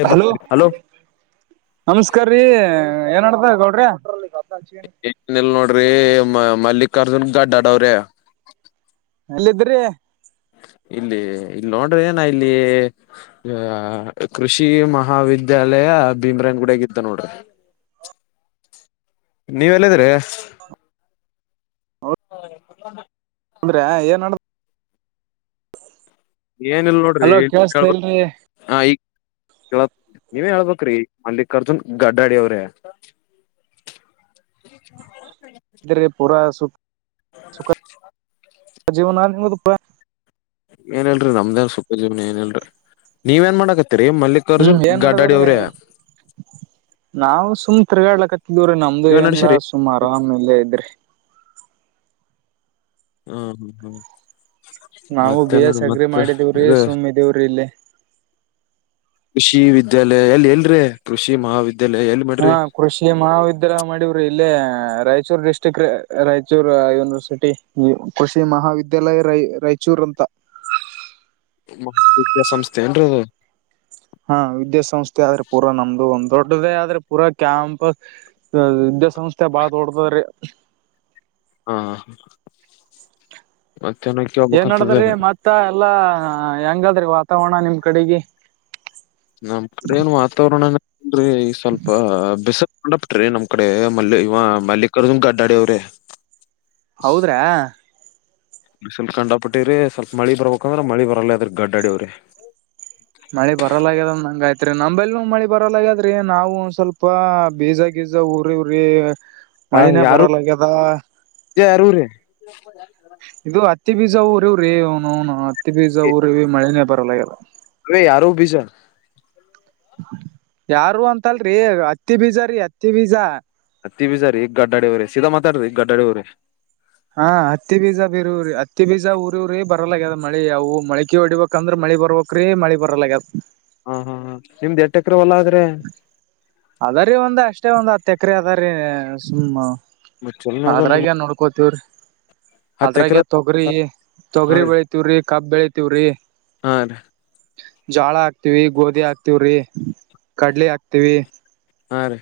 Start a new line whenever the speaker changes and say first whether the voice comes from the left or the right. left: ಏ
right: ಹಲೋ
left: ಬರ್ತೀರಿ
right: ನಮಸ್ಕಾರ್ರೀ ಏನಡ್ದ ಗೌಡ್ರೆ.
left: ಏನಿಲ್ ನೋಡ್ರಿ ಮ ಮಲ್ಲಿಕಾರ್ಜುನ್ ಗಡ್ಡಡವ್ರೆ.
right: ಎಲ್ಲಿದ್ರಿ
left: ಇಲ್ಲಿ ಇಲ್ ನೋಡ್ರೆನ ಇಲ್ಲಿ ಯಾ ಕೃಷಿ ಮಹಾವಿದ್ಯಾಲ ಲಯ ಭೀಮ್ರೇನ್ ಗುಡ್ಯಾಗ್ ಇದ್ದ ನೋಡ್ರಿ.
right: ಒ
left: ನೀವ್ ಎಲ್ಲಿದ್ರಿ.
right: ಅಂದ್ರೆ ಏನ್ಡ್
left: ಏನಲ್ ನೋಡ್ರಿ
right: ಹಲೋ ಕೇಳಿಸ್ತಾ ಇಲ್ರಿ
left: ಆ ಈಗ್ ಕೇಳತ್. ನೀವೇ ಹೇಳ್ಬೇಕ್ರಿ ಮಲ್ಲಿಕಾರ್ಜುನ್ ಗಡ್ಡಾಡಿ ಅವ್ರೇ. [unintelligible]
right: ಗ ಪೂರ ಸು ಸುಖ ಜೀವನ ಆಯ್ತಪ್ಪ
left: ಏನಲ್ರಿೀ ನಮ್ದೇ ಏನು ಜೀವನ ಏನ್ಲ್ರರಿ ನೀವು ಏನ್ ಮಾಡಾಕತ್ತ ಇತ್ರ
right: ಹ್ಮ್
left: ಮಲ್ಲಿಕಾರ್ಜುನ್
right: ಏನ್
left: ಗಡ್ಡಾಡಿ
right: ನಡದ್ರಿ
left: ಅವ್ರೇ
right: ಇದು್ರೀ ನಮ್ದು ಏನಿಲ್ಲ ಸುಮ ಆರಾಮೇಲೆ ಇದ್ರಿ
left: ಹ ಹ ಹ ಹ
right: ನಾವು ಬಿ
left: ಮತ್ತೆನ
right: ಎಸ್ ಅಗ್ರಿ
left: ಮತ್ತೆ
right: ಮಾಡಿದಿವ್ರಿ
left: ಇದೆ
right: ಸುಮ್ ಇದೀವ್ರಿ ಇಲ್ಲಿ
left: ಕೃಷಿ ವಿದ್ಯಾಲಯ ಎಲ್ಲಿ ಎಲ್ರೇ ಕೃಷಿ ಮಹಾವಿದ್ಯ
right: ಹಾ ಕೃಷಿ ಮಹಾವಿದ್ಯಾಲಯ ಮಾಡವ್ರಿ ಇಲ್ಲೇ ರಾಯಚೂರು ಡಿಸ್ಟ್ರಿಕ್ಟ್ ರಾಯಚೂರ್ ಯೂನಿವರ್ಸಿಟಿ ಕೃಷಿ ಮಹಾವಿದ್ಯಾಲಯ ರಾಯ ರಾಯಚೂರು ಅಂತ
left: ಮಹ ವಿದ್ಯಾಾಸಂಸ್ಥೆ ಎಂದ್ರಿ ಅದು
right: ಹಾ ವಿದ್ಯಾಸ ಸಂಸ್ಥೆ ಆದ್ರೆ ಪೂರಾ ನಮ್ದು ಒಂದ್ ದೊಡ್ಡ ದಡದೇ ಆದ್ರೆ ಪೂರಾ ಕ್ಯಾಂಪಸ್ ವಿದ್ಯಾಸಂಸ್ಥೆ ಬಾಳ ದೊಡ್ಡು ಅದರಿ
left: ಹಾ ಮತ್
right: ಏನ್ ಮಾಡದದ್ರಿ ಮತ್ತ ಎಲ್ಲಾ ಹೆಂಗಾದ್ರಿ ವಾತಾವರಣ ನಿಮ್ ಕಡೆಗೆ
left: ನಮ್ ಕಡೆ ಏನು ವಾತಾವರಣ ಸ್ವಲ್ಪ ಬಿಸ ಬಿಟ್ರಿ ನಮ್ ಕಡೆ ಮಲ್ಲಿ ಇವ ಮಲ್ಲಿಕಾರ್ಜು ಗಡ್ಡಾಡಿ ಅವ್ರೆ
right: ಹೌದ್ರಾ
left: ಸ್ವಲ್ಪ ಕಂಡಾಪಿಟ್ಟಿ್ರೀ ಸ್ವಲ್ಪ ಮಳಿ ಬರ್ಬೇಕ ಅಂದ್ರ ಮಳಿ ಬರಲ್ಲ ಅದ್ರ ಗಡ್ಡಾಡಿಯವ್ರೆ
right: ಮಳೆ ಬರಲ್ಲಾಗ್ಯದ್ ನಂಗ ಆಯ್ತು ಅ ನಂಬಲ್ನೂ ಮಳಿ ಬರಲ್ಲ ಹಾಗಾದ್ರಿ ನಾವು ಒಂದ ಸ್ವಲ್ಪ ಬೀಜ ಗೀಜ ಉರಿವ್ರಿ
left: ಹ
right: ಮಳಿನೇ
left: ಯಾರು
right: ಬರಲಾಗ್ಯದ
left: ಬೀಜ ಯಾರು ರೀ
right: ಇದು ಹತ್ತಿ ಬೀಜ ಊರಿ ಇವ್ರೀನುನು ಹತ್ತಿ ಬೀಜ ಊರಿೀ ಮಳೆನೇ ಬರಲಾಗ್ಯದ
left: ಅ ಯಾರುವು ಬೀಜ
right: ಯಾರು ಅಂತಲ್ರರಿ ಅತ್ತಿ ಬೀಜ್ರೀ ಅತ್ತಿ ಬೀಜ
left: ತ್ತ ಬಜಾರಿ ಈ ಗಡ್ಡಡಿ ಹೋರೆ ಸಿದ ಮಾತಾದ್ರಿ ಈ ಗಡ್ಡಡಿ ೋರೆ
right: ಹಾ ಹತ್ತಿ ಬೀಜ ಬೀರೂ್ರರಿ ಹತ್ತಿ ಬೀಜ ಉಊರಿೂಊ್ರರಿ ಬರಲ್ಲಾಗ್ಯದ ಮಳಿ ಅವು ಮಳಕಿ ಹೊಡಿಬೇಕಂದ್ರೆ ಮಳಿ ಮಳಿ ಬರ್ಬಕ್್ರೀ ಮಳಿ ಬರಲಗ್ಯದ
left: ಹಾ ಹಾ ಹ ನಿಮ್ದ್ ಎಟ್ಟ ಎಕ್ರವಲ್ಲ ಆದ್ರೆ
right: ಅದ್ರೀ ಒಂದ ಅಷ್ಟೇ ಒಂದ್ ಹ ತಕ್ರೆ ಅದಾರೀ ಸುಮ್ಮ
left: ಮತ್ ಚಲೋನೆ ಅದಲ್ರಿ
right: ಅದ್ರಾಗ ನೋಡ್ಕೋತವ್ರಿ
left: ಹತ್ತ್ ಎಕರೆ
right: ಅದ್ರಾಗ ತೊಗರಿ
left: ಹಾ
right: ತೊಗರಿ ಬೆಳಿತವ್ರಿ ಕಬ್ ಬೆಳಿತವ್ರಿ
left: ಆ ರಿ
right: ಜೋಳ ಹಾಕ್ತಿವಿ ಗೋಧಿ ಹಾಕ್ತಿವ್ರಿ ಕಡ್ಲೆ ಹಾಕ್ತಿವಿ
left: ಹಾ ರೀ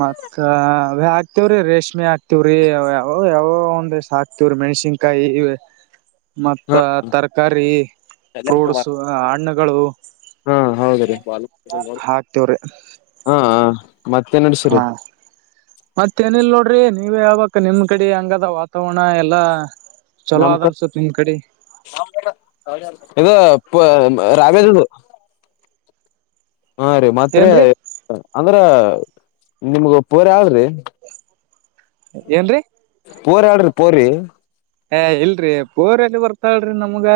right: ಮತ್ತ ಹಾಕ್ತಿವ್ರೀ ರೇಷ್ಮೆ ಹಾಕ್ತಿವ್ರಿಾವ ಯಾವೋ ಒಂದ ಹಕ್ತಿವ್ರಿ ಮೆಣ್ಸಿನ್ ಕಾಯಿ ಮತ್ತ ತರಕಾರಿ ಫೋಡ್ಸು ಹಣ್ಣುಗಳು
left: ಹಾ ಹೌದ ರೀ
right: ಹಾಕ್ತಿವ್ರಿ
left: ಹಾ ಮತ್ತೆ ನಡ್ಸಿರಿ
right: ಹಾ ಮತ್ತೇನೂ ಇಲ್ಲ ನೋಡ್ರಿ ನಡ್ರಿ ನೀವು ಯಾವಕ್ ನಿಮ್ ಕಡೆ ಹಂಗಾದ ವಾತಾವರಣ ಎಲ್ಲಾ ಚಲೋ
left: ನಮ
right: ಅದ ಅನ್ಸತ್ ನಿಮ್ ಕಡೆ
left: ಇದು ರದು ಹಾ ರ ಮಾತ್ರ ಹ ರಿ ಮತ್ತೇರಿ
right: ಏನ್ರೀ
left: ಅಂದ್ರ ನಿಮ್ಗ ಪೂರ ಯಾವ್ರಿ
right: ಏನ್ರಿ
left: ಪೋರ್ ಆಡ್ರಿ ಪೋರಿರಿ
right: ಏ ಇಲ್ರಿ ಪೂರ್್ಯದ ಬರ್ತಾಳೀ ನಮ್ಗ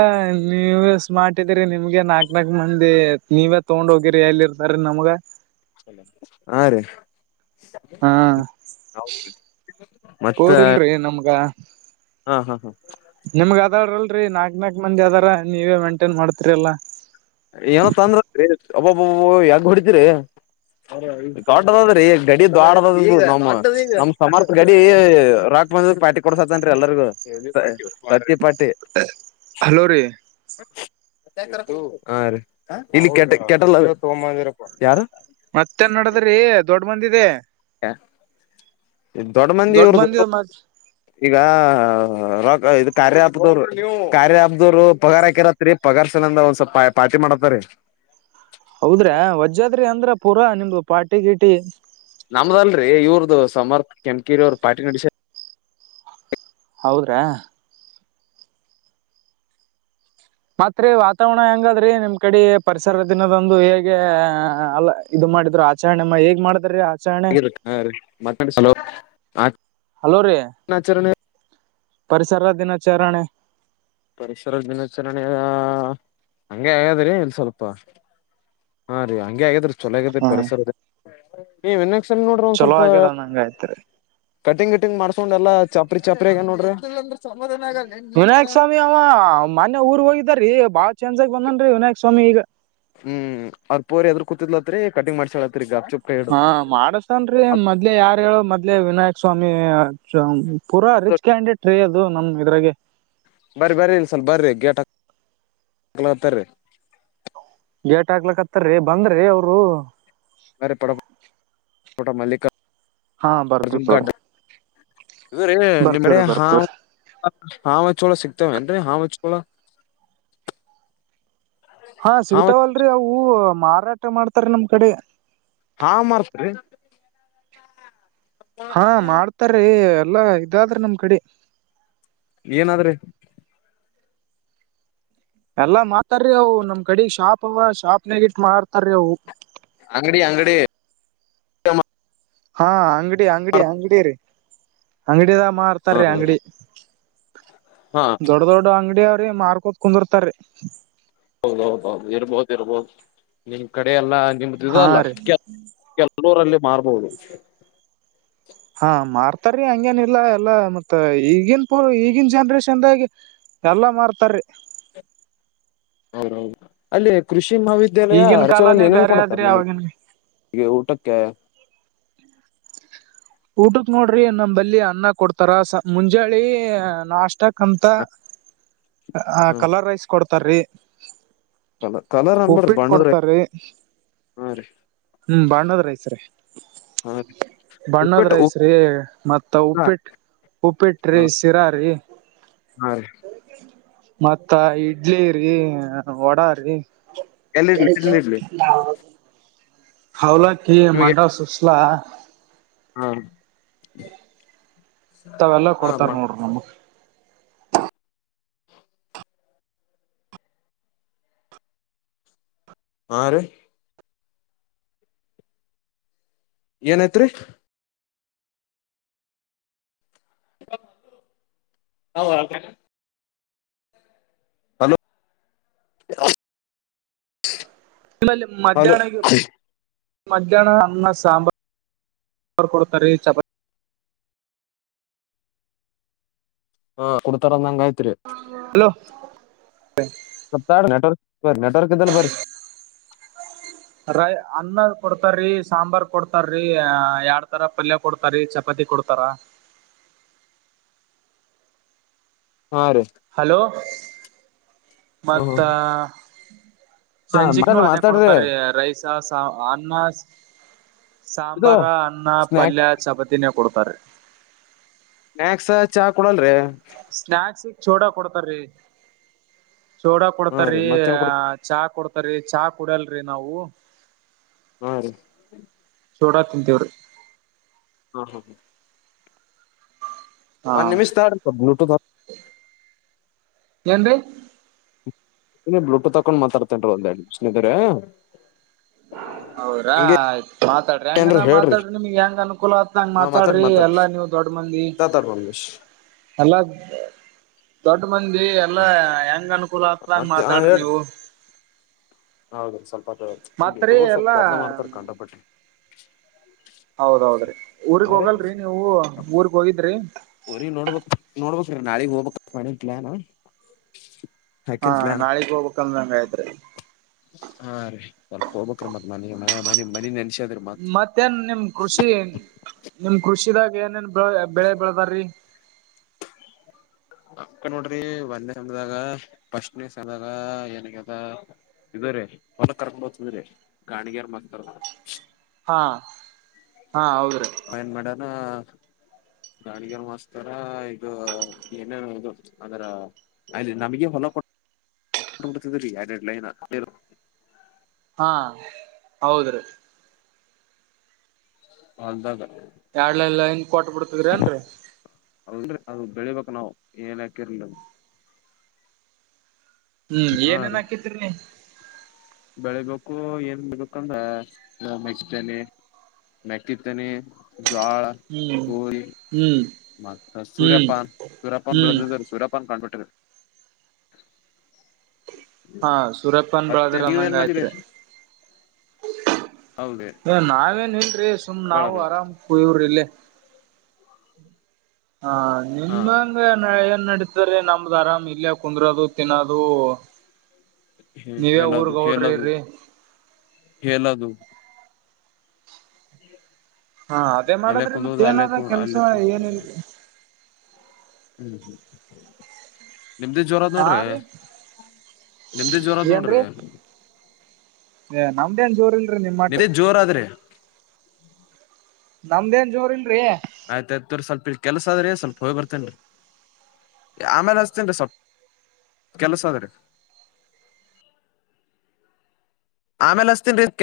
right: ನೀವು ಮಾಡ್ಿದಿರಿ ನಿಮ್ಗೆ ನಾಕ್ ನಾಕ ಅಂದೆ ನೀವೇ ತಗೊಂಡ್ ಹೋಗಿರಿ ಎಲ್ಲಿ ಇರ್ತಾರ ನಮ್ಗ
left: ಹಾ ರೀ
right: ಹಾ
left: ಮತ್ತ
right: ಪೋರಿಲ್ರಿ ನಮ್ಗ
left: ಹ ಹಾ ಹಾ
right: ನಿಮಗ ಅದಾಡಲ್ರರಿ ನಾಕ್ ನಾಕ್ ಮಂದಿ ಅದಾರ ನೀವೇ ಮೇಂಟೇನ್ ಮಾಡ್ತರಿ ಅಲ್ಲ
left: ಏನೋ ತಂದ್ರೀ ಒಬ್ಬೊಬ್ಬ ಯಾಗ ಹೊಡಿತರಿ ದೊಡ್ಡದಾದ್ರೀ ಈ ಗಡಿ ದೊಡ್ಡ ನ ನಮ ಸಮರ್ಥ ಗಡಿ ಬಂದ ಪಟಿ ಕೊಡಸತ್ತನ್ರಿ ಎಲ್ಲರಿಗೂ ಪಟಿ
right: ಹಲೋ ರೀ
left: ಹಾ ರೀ ಇಲ್ಲಿ ಕೆ ಕೆ ಯಾರು
right: ಮತ್ತೇನ್ ನಡದ್ರಿ ದೊಡ್ ಮಂದಿದೆ
left: ಹ ಇ ದೊಡ್ಡ ಮಂದಿ ಇರದು ಈಗ ರ ಇದ ಕಾರ್ಯ ಅಪ್ದವರು ಕಾರ್ಯ ಅಪ್ದವರು ಪಗಾರ ಹಾಕಿರತ್ರಿ ಪಗಾರ್ಸನಂದ ಒಂದ್ ಸ್ವಲ್ ಪಾರ್ಟಿ ಮಾಡತಾರರಿ
right: ಹೌದ್ರೆ ವಜಾದ್ರಿ ಅಂದ್ರ ಪೂರಾ ನಿಮ್ದು ಪಾಟಿ ಗೀಟಿ
left: ನಮ್ದಲ್ರರಿ ಇವ್ರ್ದ ಸಮರ್ಥ ಕೆಂಕಿರಿ ಅವ್ರ ಪಾರ್ಟಿ ನಡಸ
right: ಹೌದ್ರಾ ಮತ್ರಿ ವಾತಾವರಣ ಹೆಂಗಾದ್ರಿ ನಿಮ್ ಕಡೆ ಪರಿಸರ ದಿನದಂದು ಹೇಗೆ ಅಲ್ಲ ಇದು ಮಾಡಿದ್ರು ಆಚರಣೆಮ್ಮ ಹೇಗ್ ಮಾಡ್ರೀ
left: ಹ ಹ ರೀ ಮತ್ತಲೋ
right: ಹಲೋ ರೀ
left: ಆಚಾರ
right: ಪರಿಸರ ದಿನಾಚರಣೆ
left: ಪರಿಸರದ ದಿನಾಚರಣೆ ಹಂಗೆ ಆಗಾದ್ರಿ ಇಲ್ಲಿ ಸ್ವಲ್ಪ ಹಾ ರೀ ಹಂಗೆ ಆಗೇರಿ ಚೊಲೋ ಆಗೇದರಿ
right: ಹ್ಮ್
left: ಪರಿಸರ ನೀವ ನೋಡ್ರೆ ಒಂದ್
right: ಚಲೋ
left: ಸ್ವಲ್ಪ
right: ಆಗ್ಯದ ನಂಗ ಆಯ್ತ್ರಿ
left: ಕಟಿಂಗ್ ಕಟಿಂಗ್ ಮಾಡ್ಸ್ಕೊಂಡ್ ಎಲ್ಲಾ ಚಾಪ್ರಿ ಚಾಪರಿ ಆಗ ನೋಡ್ರಿ
right: ವಿನಾಯಕ್ ಸ್ವಾಮಿ ಅವ ಮನ್ಯ ಊರ್ ಹೋಗಿದಾರೀ ಬಾಳ ಚೇಂಜ್ ಆಗಿ ಬಂದನ್ ವಿನಾಯಕ್ ಸ್ವಾಮಿ ಈಗ
left: ಹ್ಮ್ ಅವ್ರ ಪೋರ್ ಎದ್ರರು ಕೂತಿದ್ಲತ್ರಿ ಕಟಿಂಗ್ ಮಾಡ್ಸಳಲತ್ರಿ ಈಗ
right: ಹಾ ಮಾಡಸ್ತನ್ ಮೊದ್ಲೆೇ ಯಾರ್ ಹೇಳು ಮೊದ್ಲೆೇ ವಿನಾಯಕ್ ಸ್ವಾಮಿ ಪೂರಾ ರಿಚ್ ಕ್ಯಾಂಡಿಟ್ ರೀ ಅದು ನಮ್ ಇದ್ರಾಗ
left: ಬರರಿ ಬ್ರರಿ ಇನ್ ಸ್ಲ್ ಬರ್ರಿ ಗೇಟ್ ಹತರಿರಿ
right: ಗೇಟ್ ಹಾಕ್ಲಕ್ತ್ತಾರರಿ ಬಂದ್ರಿ ಅವರು
left: ಮರೆ ಪಡ ಪಟ ಮಲ್ಲಿಕ
right: ಹಾ ಬರ್ತಿ ತೋಗೋರೀ
left: ಇದು ನಿಮ್ಮಡೆ ಹಾ ಹಾವ ಚೋಳ ಸಿಗ್ತೇವೆ ನ್ರಿ ಹಾವ ಚಳ ಕೊಲ [unintelligible]
right: ಹಾ ಸಿಗ್ತಾವಲ್ರರಿ ಅವು ಮಾರಾಟ ಮಾಡ್ತಾರ ನಮ್ ಕಡೆ
left: ಹಾ [unintelligible]
right: ಹಾ ಮಾಡ್ತಾರೀ ಎಲ್ಲಾ ಇದಾದ್ರಿ ನಮ್ ಕಡೆ
left: ಏನಾದ್ರೂ
right: ಎಲ್ಲಾ ಮಾಡ್ತಾರೀ ಅವು ನಮ್ ಕಡೆ ಶಾಪ್ ಅವವ ಶಾಪ್ ನಗ ಇಟ್ ಮಾಡ್ತಾರೀ ಅವು
left: ಆಂಗಡಿ ಆಂಗಡಿ
right: ಹಾ ಅಂಗಡಿ ಅಂಗಡಿ ಅಂಗಡಿ ರೀ ಅಂಗಡಿದ ಮಾರ್ತಾರೀ ಅಂಗಡಿ
left: ಹಾ
right: ದೊಡ್ಡ ದೊಡ್ಡ ಅಂಗಡಿಯ ಅವ್ರಿ ಮಾರ್ಕೂತ್ ಕುಂದಿರ್ತಾರಿ
left: ಹೌದೌದೌದು ಇರ್ಬೋದು ಇರ್ಬೋದು ನಿಮ್ ಕಡೆ ಎಲ್ಲಾ ನಿಮ್ದ
right: ಹಾ
left: ಅಲ್ಲ
right: ರೀ
left: ಕೆ ಕೆಲರಲ್ಲಿ ಮಾರ್ಬಹುದು
right: ಹಾ ಮಾರ್ತಾರೀ ಹಂಗೇನ ಇಲ್ಲಾ ಎಲ್ಲಾ ಮತ್ತ ಈಗನ್ ಪ ಈಗನ್ ಜನ್ರೇಷನ್ದಾಗ ಎಲ್ಲ ಮಾರ್ತಾರೀ
left: [unintelligible] ಅಲ್ಲಿೇ ಕೃಷಿ ಕೃ ಮಹಾವಿದ್ಯಾಲಯ
right: ಈಗಿನ
left: ರಚರಲ್ಲಿ
right: ಕಾಲಾನೇ
left: ಏನೇನ್
right: ಬೇರೆ
left: ಕೊಡತಾರೆ
right: ಆದ್ರಿ
left: ನಿಮಗೆ
right: ಅವಾಗಿನ್
left: ಈಗ ಊಟಕ್ಕೆ
right: ಊಟಕ್ ನೋಡ್ರಿ ನಮ ಬಲ್ಲಿ ಅನ್ನ ಕೊಡ್ತಾರ ಮುಂಜಾಳಿ ನಾಷ್ಟಕ್ ಅಂತ ಕಲರ್ ರೈಸ್ ಕೊಡ್ತಾರೀ
left: ಕಲರ್ ಕಲರ್ ಅನ್ಬಾರ್ದ
right: ಉಪ್ಪಿಟ್ಟ
left: ಬಣ್ಣದ್ರಿ
right: ಕೊಡ್ತಾರೀ
left: ಹಾ ರೀ
right: ಹ್ಮ್ ಬಣ್ಣದ ರೈಸ್
left: ಹಾ ರೀ
right: ಬಣ್ಣದ್
left: ಉಪ್ಪಿಟ್ಟು
right: ರೈಸ್ ರೀ ಮತ್ತ
left: ಉಪ್ಪ
right: ಉಪ್ಪಿಟ್ಟ ಉಪ್ಪಿಟ್ಟ್ರೀ ಸಿರಾರೀ
left: ಹಾ ರೀ
right: ಮತ್ತ ಇಡ್ಲಿ ರೀ ವಡಾ ರೀ.
left: ಎಲ್ಲಿ ಇಡ್ಲಿ ಎಲ್ಲಿ ಇಡ್ಲಿ
right: [unintelligible] ಅವ್ಲಕ್ಕಿ
left: ನಿಮಗೆ
right: ಮಂಡ ಸುಸ್ಲ.
left: ಹಾ
right: ತವೆಲ್ಲ
left: ಹಾ
right: ಕೊಡ್ತಾರ ನೋಡ್ರಿ ನಮಗೆ
left: ಹಾ ರೀ ಏನೈತ್ರಿ? ಹೌ [unintelligible] ಹಲೋ [inaudible]
right: ಇಲ್ಲ
left: ಹಲೋ
right: ಮಧ್ಯಾನಾಗ್ಯವ್ ಮಧ್ಯಾಹ್ನ ಅನ್ನ ಸಾಂಬಾರ್ ಕೊಡ್ತಾ ರೀ ಚಪಾತಿ
left: ಹಾ ಕೊಡ್ತಾರಂದಂಗಾಯ್ತ್.
right: ಹಲೋ
left: ಸ ನೆಟ್ವರ್ಕ್ ಬರಿ ನೆಟ್ವರ್ಕ್ ಇದ್ದಲ್ ಬರ್ರೀ
right: ರೈ ಅನ್ನ ಕೊಡ್ತಾರೀ ಸಾಂಬಾರ್ ಕೊಡ್ತಾರ್ರೀ ಎರಡ್ ತರ ಪಲ್ಯ ಕೊಡ್ತಾರೀ ಚಪಾತಿ ಕೊಡ್ತಾರಾ.
left: ಹಾ ರೀ
right: ಹಲೋ ಮತ್ತ
left: ಹ್ಮ ಹಾ
right: ಚಂಜಿಕನೂ
left: ಮಾತಾಡ್ರಿ
right: ಅದೇ
left: ಮಾತಾಡ್ರಿ
right: ಕೊಡ್ತಾರೀ ರೈಸ್ ಅನ್ನ
left: ಇದು
right: ಸಾಂಬಾರ ಅನ್ನ
left: ಸ್ನಾಕ್
right: ಪಲ್ಯ ಚಪತಿನ ಕೊಡೊದು. ತರೆ.
left: ಸ್ನಾಕ್ಸ್ ಚಾ ಕೊಡಲ್ರೀ.
right: ಸ್ನಾಕ್ಸಿಗೆ ಚೂಡ ಕೊಡ್ತಾರೀ. ಚೂಡಾ
left: ಹಾ
right: ಕೊಡ್ತಾರೀ
left: ರೀ ಮತ್ತೇನ್ ಕೊಡ್
right: ಚಾ ಕೊಡ್ತಾರೀ ಚಹ ಕುಡಲ್ರಿ ನಾವು.
left: ಹಾ ರೀ
right: ಚೋಡಾ ತಿಂತಿವರೀ.
left: ಹ್ಮ ಹ್ಮ ಹ
right: ಹಾ
left: ಒಂದ್ ನಿಮಿಷ್ ತಾಳ್ರಿ ಬ್ಲೂಟೂತ್ ಹಾಕ್
right: ಎನ್ರಿ
left: ಇನ ಬ್ಲೂಟೂತ್ತಾಕೊಂಡ್ ಮಾತಾಡ್ತೇನ್ರ ಒಂದ್ ಎರಡ್ ನಿಮ್ಷ ಇದ್ರ.
right: ಹೌದ್ರಾ ಆಯ್ತು. ಮಾತಾಡ್ರಿ
left: ಏನ್ರಿ
right: ಹೆಂಗನ
left: ಹೇಳ್ರಿ
right: ಮಾತಾಡ್ರಿ ನಿಮ್ಗ್ ಹೆಂಗ್ ಅನುಕೂಲ ಆತ್ ಹಂಗ
left: ಹಾ ಮಾತಾಡ್
right: ಮಾತಾಡ್ರಿ
left: ಮಾತಾಡ್
right: ಎಲ್ಲ ನೀವು ದೊಡ್ಡ ಮಂದಿ.
left: [unintelligible]
right: ಅಲ್ಲ ದೊಡ್ಡ ಮಂದಿ
left: ಹ
right: ಎಲ್ಲಾ ಹೆಂಗನ್ ಕೂಲಾದಂಗ ಮಾತಾಡ್ರಿ ನೀವು
left: ಹೌದ್ರೀ ಸ್ವಲ್ಪ ಇಲ್ಲಿ
right: ಮತ್ರಿ
left: ಹುಡುಗ್ರು ಸ್ವಲ್ಪ
right: ಎಲ್ಲಾ
left: ಗದ್ಲ ಮಾಡ್ತಾರ್ ಕಂಡಪಟ್ಟಿ.
right: ಹೌದೌದ್ರಿ ಊರ್ಗ್
left: ಹಾ ರೀ
right: ಹೋಗಲ್ರಿ ನೀವು ಊರ್ಗ್ ಹೋಗಿದ್ರಿ.
left: ಊರಿಗ್ ನೋಡ್ಬೇಕ್ ನೋಡ್ಬೇಕ್ರಿ ನಾಳಿಗ್ ಹೋಗ್ಬೇಕ ಅಂತ ಮಾಡೀನ್ ಪ್ಲಾನು.
right: ಹಾ ನಾಳಿಗ್ ಹೋಗ್ಬೇಕಕ್ಂದಂಗಾಯತ್ರಿ.
left: ಹಾ ರೀ ಸ್ವಲ್ಪ ಹೋಗ್ಬೇಕ್ರಿ ಮತ್ ಮನೆ ಮ ಮ ಮನಿ ನೆನ್ಸ್
right: ಮತ್ತೇನ್ ನಿಮ್ ಕೃಷಿ? ಕೃಷಿದಾಗ ಏನೇನ್ ಬೆಳೆ ಬೆಳದಾರ್ರಿ?
left: ಅಕ್ಕ ನೋಡ್ರಿ ಒಂದ ಸಮದಾಗ ಫಸ್ಟ್ನೇ ಸದಾಗ ಏನಗ್ಯದ? ಇದೇರಿ ಹೊಲ ಕರ್ಕೊಂಡೋಗ್ತದ್ರೀ ಗಾಣಗ್ಯಾರ ಮಾಡ್ತಾರ.
right: ಹಾ ಹಾ ಹೌದ್ರಿ
left: ಆ ಏನ್ ಮಾಡ್ಯಾನ ಗಾಡಿಗ ಮಾಸ್ತರ ಇದು ಏನೇನು ಇದು ಅದರ ಅಲ್ಲಿ ನಮಗೆ ಹೊ [unintelligible] ಎರ್ಡ್ರೆಡ್ ಲೖನ
right: ಹಾ ಹೌದ್ರೀ.
left: ಹೊಲ್ದಾಗ
right: ಎಡ್ಲೆಲ್ಲಾ ಲೈನ್ ಕೊಟ ಬಿಡ್ತದ್ರಿ ಏನ್ರರಿ
left: ಹೌದ್ರಿ ಅದು ಬೆಳಿಬೇಕ ನಾವು ಏನ್ ಯಾಕಿರ್ಲಿ
right: ಹ್ಮ್
left: ಹಾ
right: ಏನೇನ್
left: ರೀ
right: ಹಾಕದ್ರಿರಿ
left: ಬೆಳಿಬೇಕು ಏನ್ ಬೆಳಿಬೇಕಂದ ಮೆಕ್ಕಿತೆನಿ ಮೆಕ್ಕಿತ್ತನಿ ಜ್ವಾಳ
right: ಹ್ಮ್
left: ಗೋದಿ
right: ಹ್ಮ್
left: ಮತ್ತೆ
right: ಹ್ಮ್
left: ಸೂರ್ಯಪ್ಪನ್ ಸೂರಪ್ಪನ್
right: ಹ್ಮ್
left: ಬೆಳೆದಿದ ಸೂರ್ಯಪ್ಪನ್ ಕಂಡ್ಬಿಟ್ಟ ರೀ
right: ಹಾ ಸುರಪನ್ ಬೆಳದ್ರಿ
left: ನೀವ
right: ಅಂದಂಗ
left: ಏನ್ ಮಾಡಿರಿ
right: ಆಯ್ತ್ರಿ
left: ಹೌದ
right: ಏ ನಾವೇನ್ ಇಲ್ರೀ ಸುಮ್ ನಾವು
left: ಬೆಳದು
right: ಆರಾಮ್ ಇವ್ರಿ ಇಲ್ಲೆ ಹಾ
left: ಹಾ
right: ನಿಮಂಗ ಏನ್ ನಡೀತದರಿ ನಮ್ದ ಆರಾಮ್ ಇಲ್ಲೆ ಕುಂದ್ರದು ತಿನ್ನೋದು
left: ಹ
right: ನೀವೇ
left: ಹೇಲದು ಹೇಲದು
right: ಊರ್ಗೌಡ್ರಿರಿ
left: ಹೇಲದು
right: ಹಾ ಅದೇ
left: ಅಲೇ
right: ಮಾಡದ್ರಿ ಮತ್
left: ಕುಂದ್ರದು ಅಲೇ
right: ಏನದ ಕೆಲ್ಸ
left: ತೊಕ
right: ಏನಿಲ್ರಿ
left: ಹ್ಮ್ ಹ್ಮ್ ನಿಮ್ದೆ ಜೋರಾದ
right: ಹಾ
left: ನೋಡ್ರಿ
right: ರೀ
left: ನಿಮ್ದೆ ಜೋರದ ನೋಡ್ರಿ
right: ಏನ್ರೀ ನಮ್ದೇನ ಜೋರಿಲ್ಲ
left: ನಿಮ್ಮದೆ ಜೋರಾದ್ರಿ
right: ನಮ್ದೇನ್ ಜೋರಲ್ಲರಿ
left: ಆಯ್ತಾಯ್ತ್ ತೋರಿ ಸ್ವಲ್ಪ ಇಲ್ಲ ಕೆಲ್ಸ ಆದ್ರಿ ಸ್ವಲ್ಪ ಹೋಗಿ ಬರ್ತೇನ್ರಿ ಆಮೇಲೆ ಹಚ್ತೇನರಿ ಸ್ವಲ್ ಕೆಲಸ ಅದ್ರೀ ಆಮೇಲೆ ಅಚ್ಚತೀನರೀ ಕೆ